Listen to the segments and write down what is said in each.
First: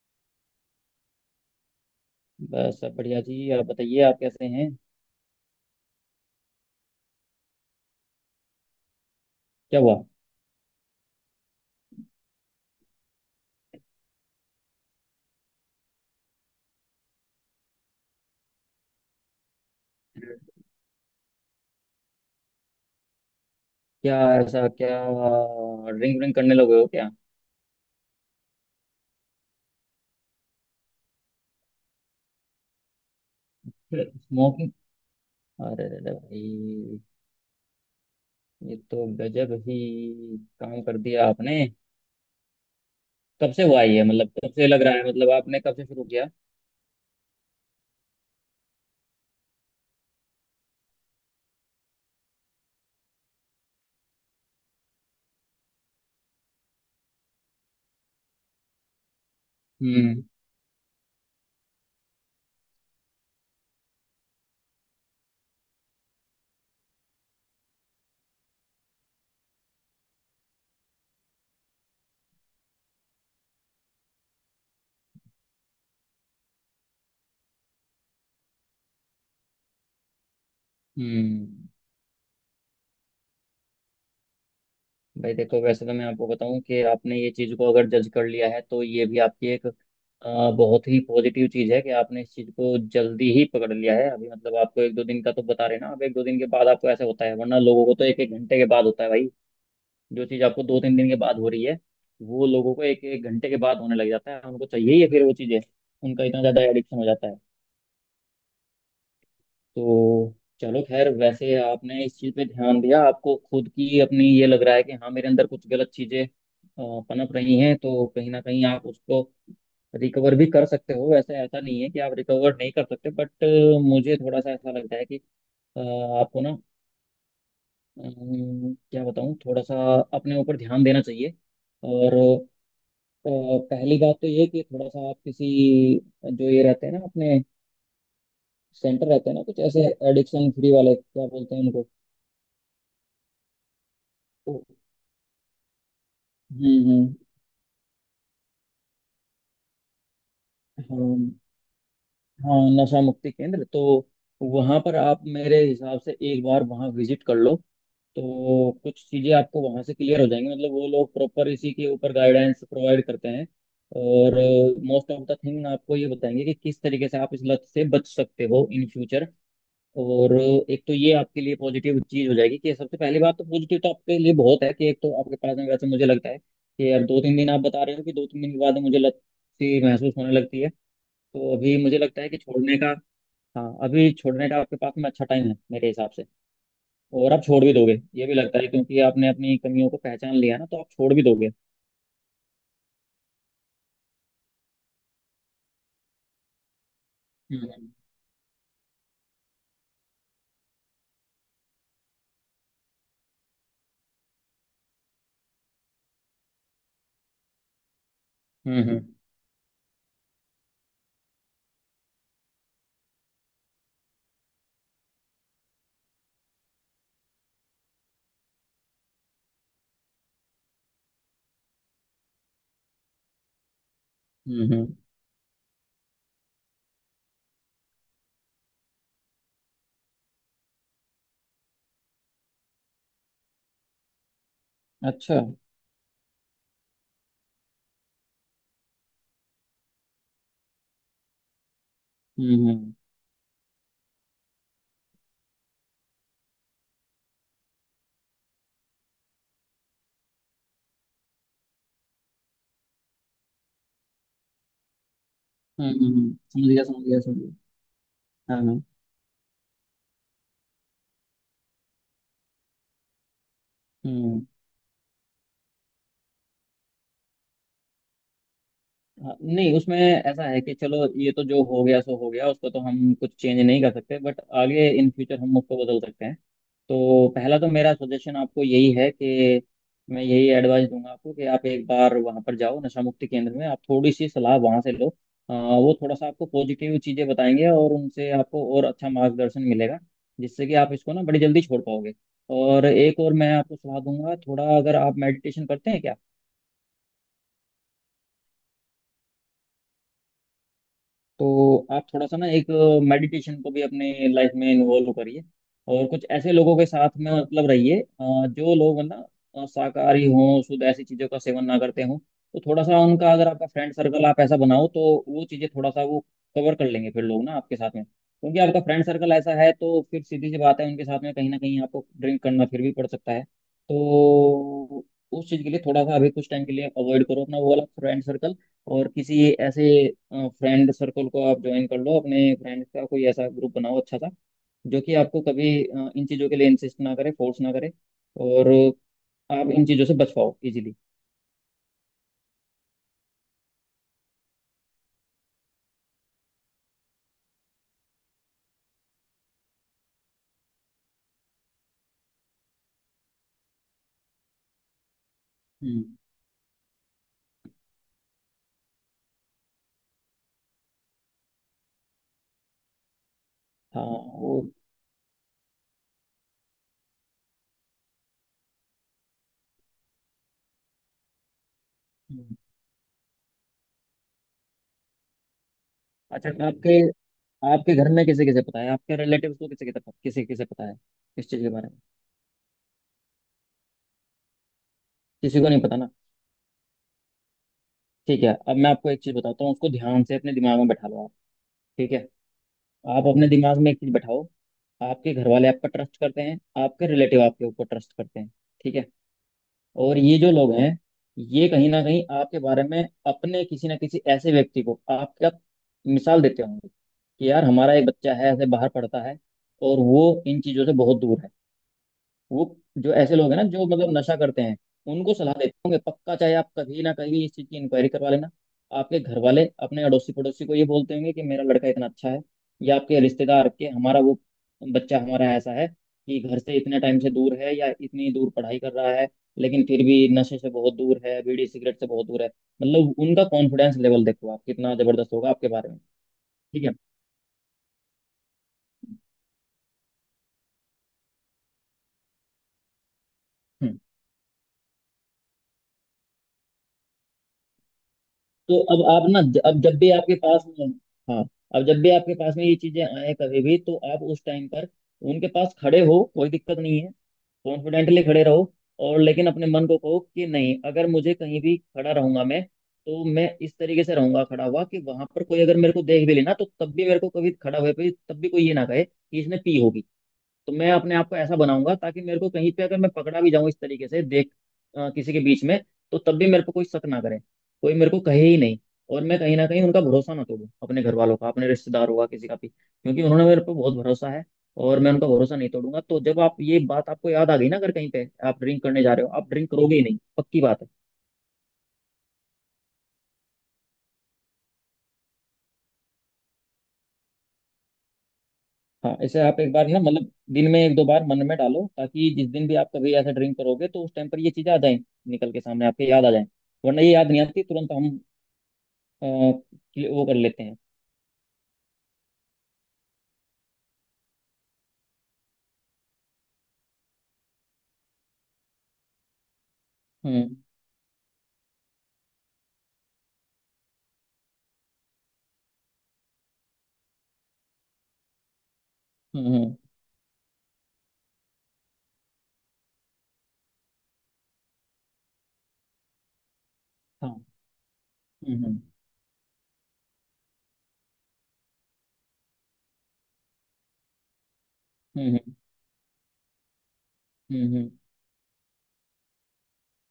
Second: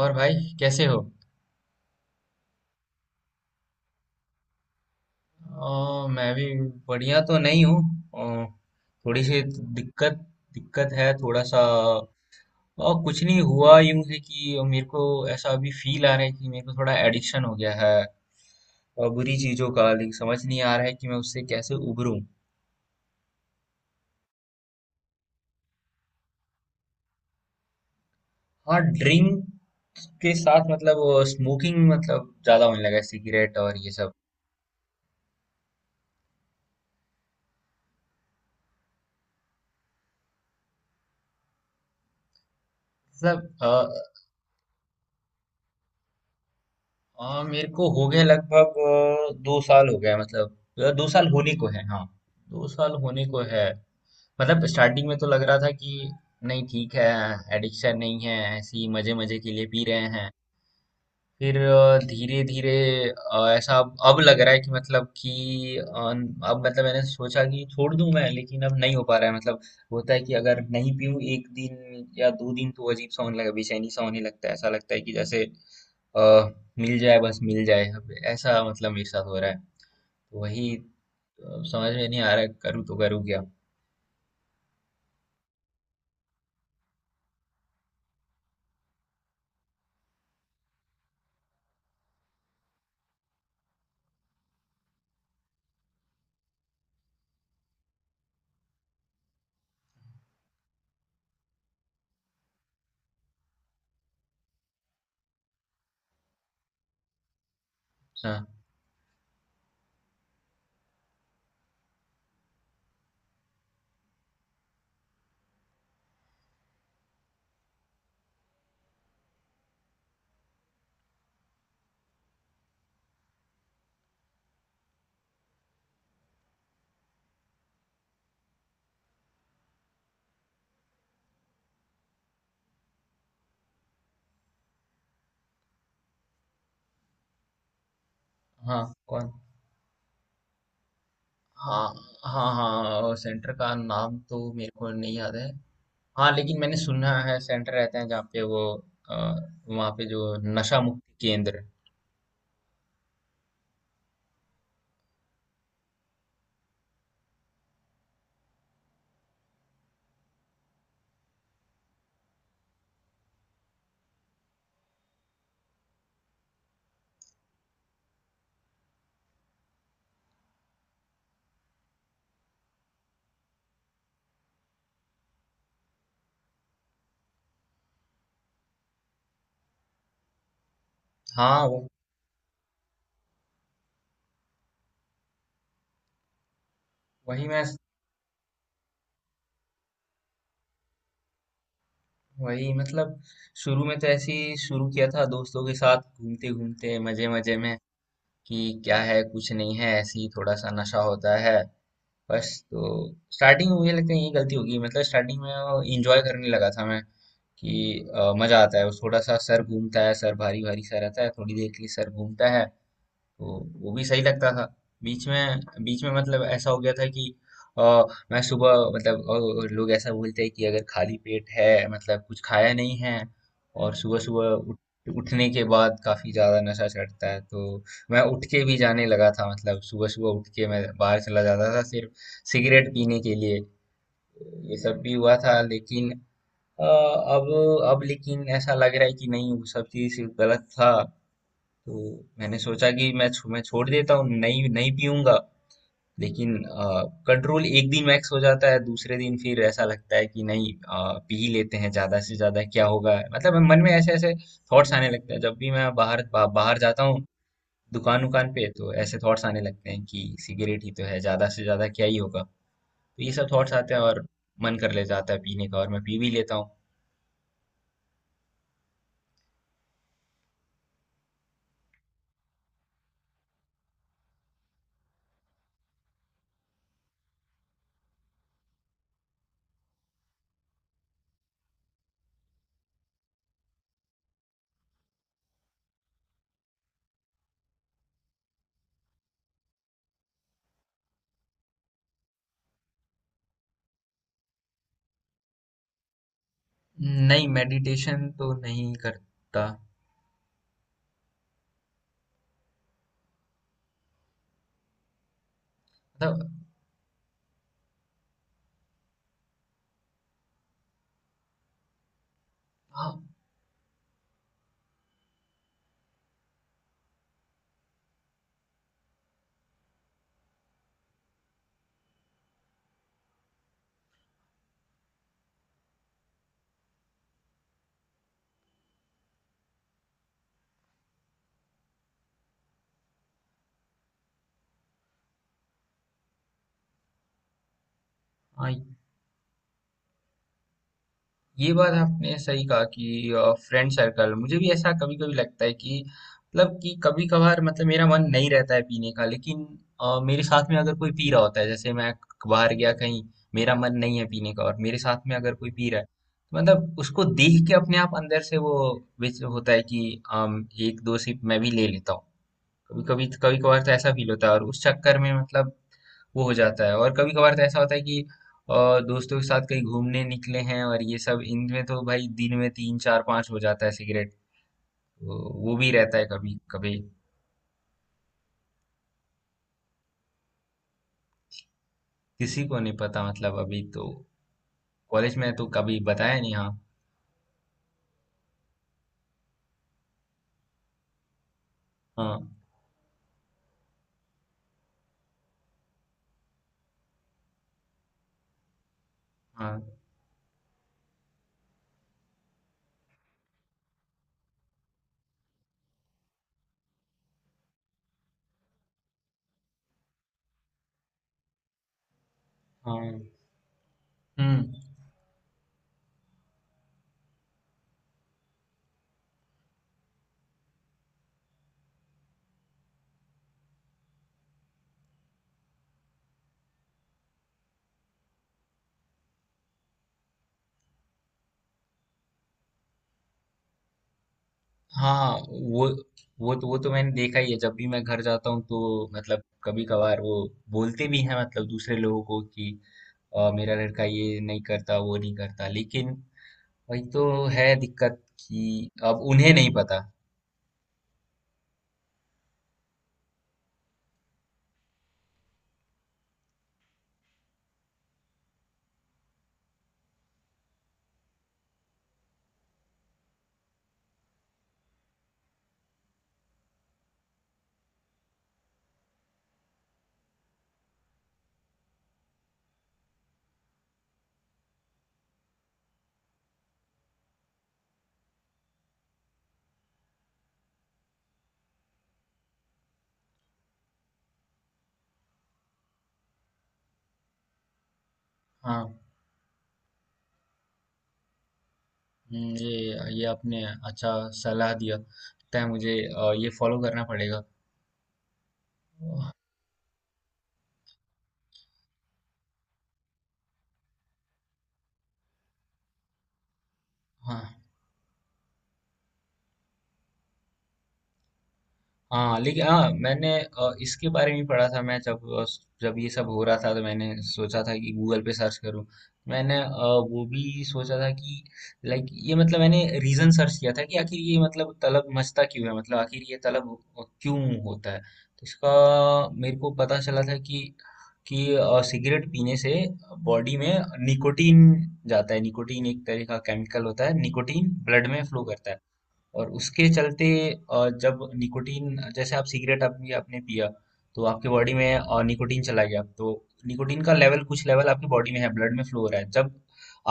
और भाई, कैसे हो। बस सब बढ़िया जी। आप बताइए, आप कैसे हैं? मैं भी बढ़िया तो नहीं हूँ। अ, थोड़ी सी क्या हुआ? दिक्कत दिक्कत है थोड़ा सा। और कुछ नहीं हुआ, यूं है कि मेरे को ऐसा अभी फील आ रहा है कि मेरे को थोड़ा एडिक्शन हो गया है, और बुरी चीजों का, लेकिन समझ नहीं आ रहा है कि मैं उससे कैसे उबरूं। क्या, ऐसा क्या? ड्रिंक व्रिंक करने लगे हो क्या? हाँ, ड्रिंक के साथ मतलब स्मोकिंग, मतलब ज्यादा होने लगा है सिगरेट और ये सब। स्मोकिंग? अरे रे रे भाई, ये तो गजब ही काम कर दिया आपने। कब से हुआ मतलब ये? मतलब कब से लग रहा है? मतलब आपने कब से शुरू किया? मेरे को हो गया लगभग 2 साल हो गया, मतलब दो साल होने को है, हाँ, 2 साल होने को है। मतलब स्टार्टिंग में तो लग रहा था कि नहीं, ठीक है, एडिक्शन नहीं है, ऐसे ही मजे मजे के लिए पी रहे हम्म, हैं। फिर धीरे धीरे ऐसा अब लग रहा है कि मतलब कि अ, अब मतलब मैंने सोचा कि छोड़ दूं मैं, लेकिन अब नहीं हो पा रहा है मतलब। होता है कि अगर नहीं पीऊं एक दिन या 2 दिन, तो अजीब सा होने लगा, बेचैनी सा होने लगता है, ऐसा लगता है कि जैसे अ, मिल जाए, बस मिल जाए, अब ऐसा मतलब मेरे साथ हो रहा है। तो वही हम्म। समझ में नहीं आ रहा है, करूँ तो करूँ क्या। भाई देखो, वैसे तो मैं आपको बताऊं कि आपने ये चीज़ को अगर जज कर लिया है तो ये भी आपकी एक बहुत ही पॉजिटिव चीज़ है कि आपने इस चीज़ को जल्दी ही पकड़ लिया है। अभी मतलब आपको एक दो दिन का तो बता रहे ना, अब एक दो दिन के बाद आपको ऐसा होता है, वरना लोगों को तो एक एक घंटे के बाद होता है भाई। जो चीज़ आपको दो तीन दिन के बाद हो रही है वो लोगों को एक एक घंटे के बाद होने लग जाता है, उनको चाहिए ही है फिर वो चीज़ें, उनका इतना ज़्यादा एडिक्शन हो जाता है। हाँ। तो चलो खैर, वैसे आपने इस चीज़ पे ध्यान दिया, आपको खुद की अपनी ये लग रहा है कि हाँ मेरे अंदर कुछ गलत चीज़ें पनप रही हैं, तो कहीं ना कहीं आप उसको रिकवर भी कर सकते हो। वैसे ऐसा नहीं है कि आप रिकवर नहीं कर सकते, बट मुझे थोड़ा सा ऐसा लगता है कि अ, आपको ना, क्या बताऊँ, थोड़ा सा अपने ऊपर ध्यान देना चाहिए, और अ, पहली बात तो ये कि थोड़ा सा आप किसी, जो ये रहते हैं ना अपने हाँ, सेंटर कौन। रहते हैं ना कुछ ऐसे, एडिक्शन फ्री वाले क्या बोलते हैं हाँ, उनको? हाँ, हाँ। सेंटर का नाम तो ओ, मेरे को नहीं याद है, हाँ, लेकिन मैंने हम्म सुना हम्म, है सेंटर रहते हैं जहाँ पे वो, अ, वहाँ पे जो नशा मुक्ति हाँ, केंद्र। हाँ नशा मुक्ति केंद्र, तो वहां पर आप मेरे हिसाब से एक बार वहां विजिट कर लो तो कुछ चीजें आपको वहां से क्लियर हो जाएंगी। मतलब वो लोग प्रॉपर इसी के ऊपर गाइडेंस प्रोवाइड करते हैं, और मोस्ट ऑफ द थिंग आपको ये बताएंगे कि किस तरीके से आप इस लत से बच सकते हो इन फ्यूचर, और एक तो ये आपके लिए पॉजिटिव चीज हो जाएगी। कि सबसे पहली बात तो पॉजिटिव तो आपके लिए बहुत है कि एक तो आपके पास में, वैसे मुझे लगता है कि यार दो तीन दिन आप बता रहे हो कि दो तीन दिन के बाद मुझे लत सी महसूस होने लगती है, तो हाँ, अभी वो, मुझे लगता है कि छोड़ने का, हाँ अभी छोड़ने का आपके पास में अच्छा टाइम है मेरे हिसाब से, और आप वही छोड़ मैं भी दोगे ये भी लगता है, क्योंकि आपने अपनी कमियों को पहचान लिया ना तो आप छोड़ भी दोगे। वही मतलब शुरू में तो ऐसे ही शुरू किया था दोस्तों के साथ घूमते घूमते मजे मजे में। हम्म, कि क्या है, कुछ नहीं है, ऐसे ही थोड़ा सा नशा होता है बस, तो स्टार्टिंग में मुझे लगता है यही गलती होगी, मतलब स्टार्टिंग में इंजॉय करने लगा था मैं। कि मजा आता हम्म, है, वो हम्म, थोड़ा सा सर घूमता है, सर भारी भारी सा रहता है, थोड़ी देर के लिए सर घूमता है। तो वो भी सही लगता था। बीच में बीच में मतलब ऐसा हो गया था कि आ, मैं सुबह मतलब लोग ऐसा बोलते हैं कि अगर खाली पेट है मतलब कुछ खाया नहीं है, और सुबह सुबह हम्म, उठने के बाद काफी ज्यादा नशा चढ़ता है, तो मैं उठ के भी जाने लगा था, मतलब सुबह सुबह उठ के मैं बाहर चला जाता था सिर्फ सिगरेट पीने के लिए। ये सब भी अच्छा, हुआ था, हम्म, लेकिन अ, अब अब लेकिन ऐसा लग रहा है कि नहीं, वो सब चीज गलत था। तो मैंने सोचा हम्म, कि मैं छोड़ देता हूँ, नहीं नहीं पीऊंगा। लेकिन कंट्रोल एक दिन मैक्स हो जाता है, दूसरे दिन फिर ऐसा लगता है कि नहीं, पी ही लेते हैं, ज्यादा से ज्यादा क्या होगा, मतलब मन में ऐसे ऐसे थॉट्स आने लगते हैं जब भी हम्म, मैं समझ बाहर गया जाता समझ गया हूँ, समझ गया, दुकान उकान हाँ पे, हाँ, तो ऐसे थॉट्स आने लगते हैं कि सिगरेट ही तो है, ज्यादा से ज्यादा क्या ही होगा। तो ये सब थॉट्स आते हैं और हम्म, मन कर ले जाता है पीने का, और मैं पी भी लेता हूँ। हाँ, नहीं उसमें ऐसा है कि चलो ये तो जो हो गया सो हो गया, उसको तो हम कुछ चेंज नहीं कर सकते, बट आगे इन फ्यूचर हम उसको बदल सकते हैं। तो पहला तो मेरा सजेशन आपको यही है कि मैं यही एडवाइस दूंगा आपको कि आप एक बार वहां पर जाओ नशा मुक्ति केंद्र में, आप थोड़ी सी सलाह वहां से लो। वो थोड़ा सा आपको पॉजिटिव चीजें बताएंगे और उनसे आपको और अच्छा मार्गदर्शन मिलेगा, जिससे कि आप इसको ना बड़ी जल्दी छोड़ पाओगे, और एक और मैं आपको सलाह दूंगा, थोड़ा अगर आप मेडिटेशन करते हैं नहीं, मेडिटेशन तो नहीं करता। तो आप थोड़ा सा ना एक मेडिटेशन को भी अपने लाइफ में इन्वॉल्व करिए, और कुछ मतलब। ऐसे लोगों के साथ में मतलब रहिए, जो लोग ना शाकाहारी हों, शुद्ध ऐसी चीज़ों का सेवन ना करते हों, तो थोड़ा सा हाँ, उनका, अगर आपका फ्रेंड सर्कल आप ऐसा बनाओ तो वो चीज़ें थोड़ा सा वो कवर कर लेंगे फिर, लोग ना आपके साथ में, क्योंकि आपका फ्रेंड सर्कल ऐसा है तो फिर सीधी सी बात है उनके साथ में कहीं ना कहीं आपको ड्रिंक करना फिर भी पड़ सकता है, तो उस चीज़ के लिए थोड़ा सा अभी कुछ टाइम के लिए अवॉइड करो अपना वो वाला फ्रेंड सर्कल, और किसी ऐसे फ्रेंड सर्कल को आप ज्वाइन कर लो, अपने फ्रेंड्स का कोई ऐसा ग्रुप बनाओ अच्छा सा जो कि आपको कभी इन चीज़ों के लिए इंसिस्ट ना करे, फोर्स ना करे, और हाँ। आप इन चीज़ों से बच पाओ इजीली। ये बात आपने सही कहा कि फ्रेंड सर्कल। मुझे भी ऐसा कभी कभी लगता है कि मतलब कि कभी कभार, मतलब मेरा मन नहीं रहता है पीने का, लेकिन मेरे साथ में अगर कोई पी रहा होता है, जैसे मैं बाहर गया कहीं, मेरा मन नहीं है पीने का, और मेरे साथ में अगर कोई पी रहा हम्म, है, तो मतलब उसको देख के अपने आप अंदर से वो विच होता है कि एक दो सिप मैं भी ले लेता हूँ। कभी कभी, कभी कभार तो हाँ ऐसा फील होता है, वो, और उस चक्कर में मतलब वो हो जाता है। और कभी कभार तो ऐसा होता है कि अ, दोस्तों के साथ कहीं घूमने निकले हैं और ये सब, इनमें तो भाई हम्म। दिन में तीन चार पांच हो जाता है सिगरेट। तो वो भी रहता है अच्छा, कभी कभी। आपके, आपके घर में किसे किसे पता है? आपके रिलेटिव्स को किसे किसे पता, किसे किसे पता है इस चीज़ के बारे में? किसी को नहीं पता मतलब, अभी तो कॉलेज में है किसी तो को नहीं पता कभी ना? बताया नहीं, हाँ। ठीक है, अब मैं आपको एक चीज़ बताता हूँ, उसको ध्यान से अपने दिमाग में बैठा लो आप, ठीक है? हाँ, आप अपने दिमाग में एक चीज बैठाओ, आपके घर वाले आप पर ट्रस्ट करते हैं, आपके रिलेटिव आपके ऊपर ट्रस्ट करते हैं, ठीक है? हाँ, और ये जो लोग हैं, ये कहीं ना कहीं आपके बारे में अपने किसी ना किसी ऐसे व्यक्ति को आपका मिसाल देते होंगे कि यार हमारा एक बच्चा है ऐसे बाहर पढ़ता है और वो इन चीजों से बहुत दूर है। वो हाँ, जो ऐसे लोग हैं ना जो मतलब नशा करते हम्म। हैं, उनको सलाह देते होंगे पक्का। चाहे आप कभी ना कभी इस चीज़ की इंक्वायरी करवा लेना, आपके घर वाले अपने अड़ोसी पड़ोसी को ये बोलते होंगे कि मेरा लड़का इतना अच्छा है, या आपके रिश्तेदार के हमारा वो बच्चा, हमारा ऐसा है कि घर से इतने टाइम से दूर है या इतनी दूर पढ़ाई कर रहा है लेकिन फिर भी नशे से बहुत दूर है, बीड़ी सिगरेट से बहुत दूर है। मतलब उनका कॉन्फिडेंस लेवल देखो आप, कितना हाँ, जबरदस्त होगा आपके बारे में। वो ठीक तो है। मैंने देखा ही है जब भी मैं घर जाता हूँ, तो मतलब कभी कभार वो बोलते भी हैं मतलब दूसरे लोगों को कि मेरा हम्म। लड़का ये नहीं करता, वो नहीं करता, लेकिन वही तो है दिक्कत तो कि अब अब आप ना उन्हें नहीं अब पता। जब भी आपके पास में, हाँ, अब जब भी आपके पास में ये चीजें आए कभी भी तो आप उस टाइम पर उनके पास खड़े हो, कोई दिक्कत नहीं है, कॉन्फिडेंटली खड़े रहो, और लेकिन अपने मन को कहो कि नहीं, अगर मुझे कहीं भी खड़ा रहूंगा मैं तो मैं इस तरीके से रहूंगा खड़ा हुआ कि वहां पर कोई अगर मेरे को देख भी लेना तो तब भी मेरे को कभी खड़ा हुए पे तब भी कोई ये ना कहे कि इसने पी होगी, तो मैं अपने आप को ऐसा बनाऊंगा ताकि मेरे को कहीं पे अगर मैं पकड़ा भी जाऊं इस तरीके से देख, किसी के बीच में, तो तब भी मेरे को कोई शक ना करे, कोई मेरे को कहे ही नहीं, और मैं कहीं ना कहीं उनका भरोसा ना तोड़ूं, अपने घर वालों का, अपने रिश्तेदारों का, किसी का भी, क्योंकि उन्होंने मेरे पर बहुत भरोसा है, और मैं उनका भरोसा नहीं तोड़ूंगा। तो जब आप ये बात आपको याद आ गई ना, अगर कहीं पे आप ड्रिंक हाँ। करने जा रहे हो, आप ड्रिंक करोगे ही नहीं, पक्की बात है। हम्म। ये आपने अच्छा सलाह दिया लगता है मुझे, ये फॉलो करना पड़ेगा। हाँ इसे आप एक बार ना मतलब दिन में एक दो बार मन में डालो, ताकि जिस दिन भी आप कभी ऐसा ड्रिंक करोगे तो उस टाइम पर ये चीजें आ जाए, निकल के सामने आपके याद आ जाए, वरना ये याद नहीं आती हाँ, तुरंत, हम वो कर लेते हैं। हाँ, लेकिन हाँ, मैंने इसके बारे में पढ़ा था। मैं जब ये सब हो रहा था तो मैंने सोचा था कि गूगल पे सर्च करूँ। मैंने वो हम्म, भी सोचा था कि लाइक, ये मतलब मैंने रीजन सर्च किया था कि आखिर ये मतलब तलब मचता क्यों है, मतलब आखिर ये तलब क्यों होता है, तो इसका हम्म, मेरे को पता चला था कि सिगरेट पीने से बॉडी में निकोटीन जाता है, निकोटीन एक तरह का केमिकल होता है, हाँ, निकोटीन ब्लड में फ्लो हम्म, करता है, हम्म, और उसके चलते जब निकोटीन, जैसे आप सिगरेट, आपने आपने पिया, तो आपके बॉडी में हम्म, निकोटीन चला गया, तो निकोटीन का लेवल, हम्म, कुछ लेवल आपकी बॉडी में है, ब्लड में फ्लो हो रहा है। जब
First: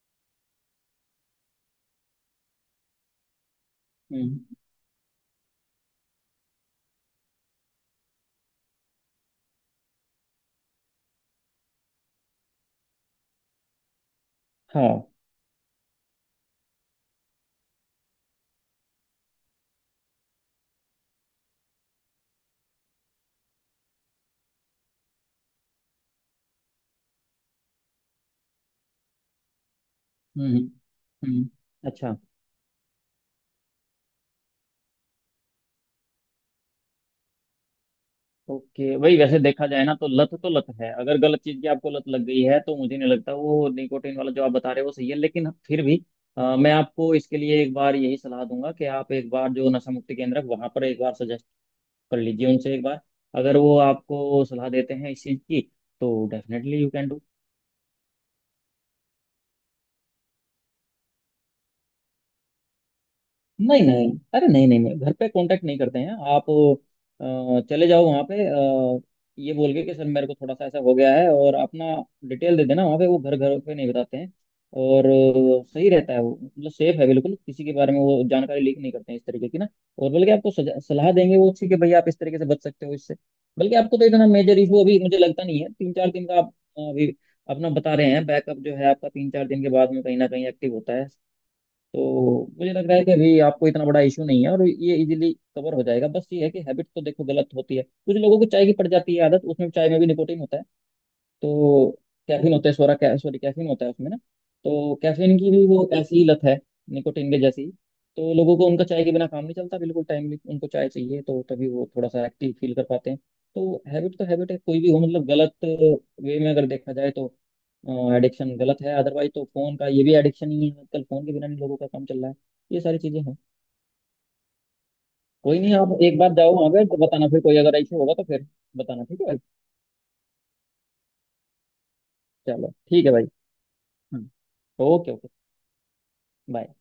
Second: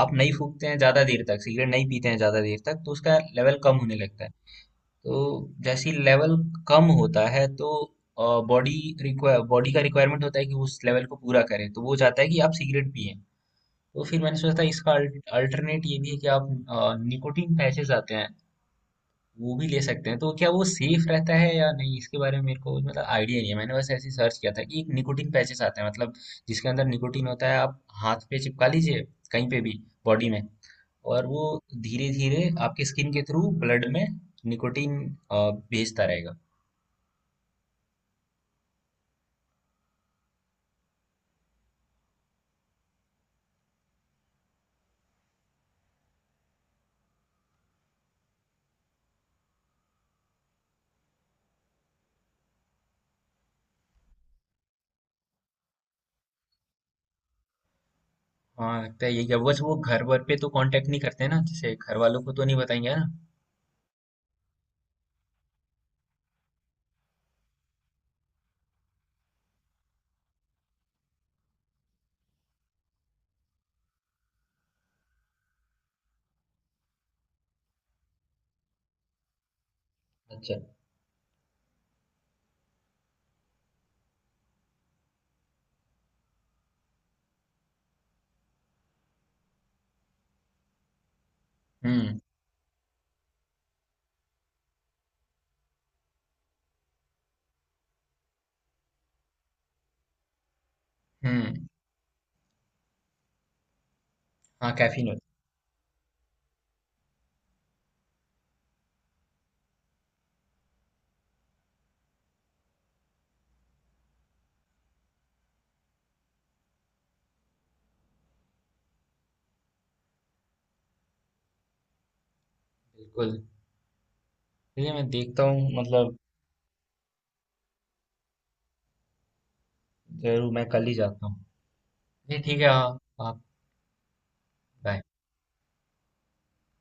आप नहीं फूकते हैं ज़्यादा देर तक, सिगरेट नहीं पीते हैं ज़्यादा देर तक, तो उसका लेवल कम होने लगता है। हम्म, तो जैसे ही लेवल कम होता है, तो बॉडी बॉडी का रिक्वायरमेंट होता है कि उस लेवल को पूरा करें, तो वो चाहता है कि आप सिगरेट पिए। तो फिर मैंने सोचा था हाँ, इसका अल्टरनेट ये भी है कि आप, निकोटीन पैचेस आते हैं, वो भी ले सकते हैं। तो क्या वो सेफ रहता है या नहीं, इसके बारे में मेरे को मतलब आइडिया नहीं है। मैंने बस ऐसे ही सर्च किया था कि एक निकोटिन पैचेस आते हैं, मतलब जिसके अंदर निकोटिन होता है, आप हाथ पे चिपका लीजिए कहीं पे भी बॉडी में, हम्म, हम्म, और वो हम्म, धीरे अच्छा, धीरे आपके स्किन के थ्रू ब्लड में निकोटिन भेजता रहेगा। ओके भाई। वैसे देखा जाए ना तो लत है, अगर गलत चीज की आपको लत लग गई है तो मुझे नहीं लगता वो निकोटीन वाला जो आप बता रहे हो वो सही है, लेकिन फिर भी मैं आपको इसके लिए एक बार यही सलाह दूंगा कि आप एक बार जो नशा मुक्ति केंद्र है वहां पर एक बार सजेस्ट कर लीजिए उनसे, एक बार अगर वो आपको सलाह देते हैं इस चीज की तो डेफिनेटली यू कैन डू। हाँ, तो ये क्या, बस वो घर वर पे तो कांटेक्ट नहीं करते ना, जैसे घर वालों को तो नहीं बताएंगे, है ना। नहीं नहीं, अरे नहीं नहीं नहीं, घर पे कांटेक्ट नहीं करते हैं आप, चले जाओ वहाँ पे, ये बोल के कि सर मेरे को थोड़ा सा ऐसा हो गया है, और अपना डिटेल दे देना वहाँ पे, वो घर घर पे नहीं बताते हैं, और सही रहता है वो, मतलब सेफ है बिल्कुल, किसी के बारे में वो जानकारी लीक नहीं करते हैं इस तरीके की ना, और बल्कि आपको अच्छा। सलाह देंगे वो अच्छी कि भाई आप इस तरीके से बच सकते हो इससे। बल्कि आपको तो इतना मेजर इशू अभी मुझे लगता नहीं है, तीन चार दिन का आप अभी अपना बता रहे हैं, बैकअप जो है आपका तीन चार दिन के बाद में कहीं ना कहीं एक्टिव होता है, हम्म, तो मुझे लग रहा है कि अभी आपको इतना बड़ा इशू नहीं है और ये इजीली कवर हो जाएगा। बस ये है कि हैबिट तो देखो गलत होती है, कुछ लोगों को चाय की पड़ जाती है आदत, उसमें चाय में भी निकोटिन होता है, हम्म। तो कैफीन होता है, सॉरी कैफीन होता है उसमें ना, हाँ, तो कैफीन होता कैफीन की भी वो ऐसी ही लत है निकोटीन के जैसी ही। तो लोगों को उनका चाय के बिना काम नहीं चलता, बिल्कुल टाइमली उनको चाय चाहिए तो तभी वो थोड़ा सा एक्टिव फील कर पाते हैं, तो हैबिट है कोई भी हो, मतलब गलत वे में अगर देखा जाए तो एडिक्शन गलत है, अदरवाइज तो फोन का ये भी एडिक्शन ही है, आजकल फोन के बिना नहीं लोगों का काम चल रहा है, ये है। सारी चीजें बिल्कुल हैं। ठीक है, मैं देखता कोई हूँ नहीं, आप मतलब। एक बार जाओ वहाँ पे तो बताना, फिर कोई अगर ऐसे होगा तो फिर बताना, ठीक है? जरूर, मैं कल ही जाता हूँ, ये ठीक है, चलो हाँ, ठीक है भाई। हाँ। हम्म, Bye। Okay okay, bye.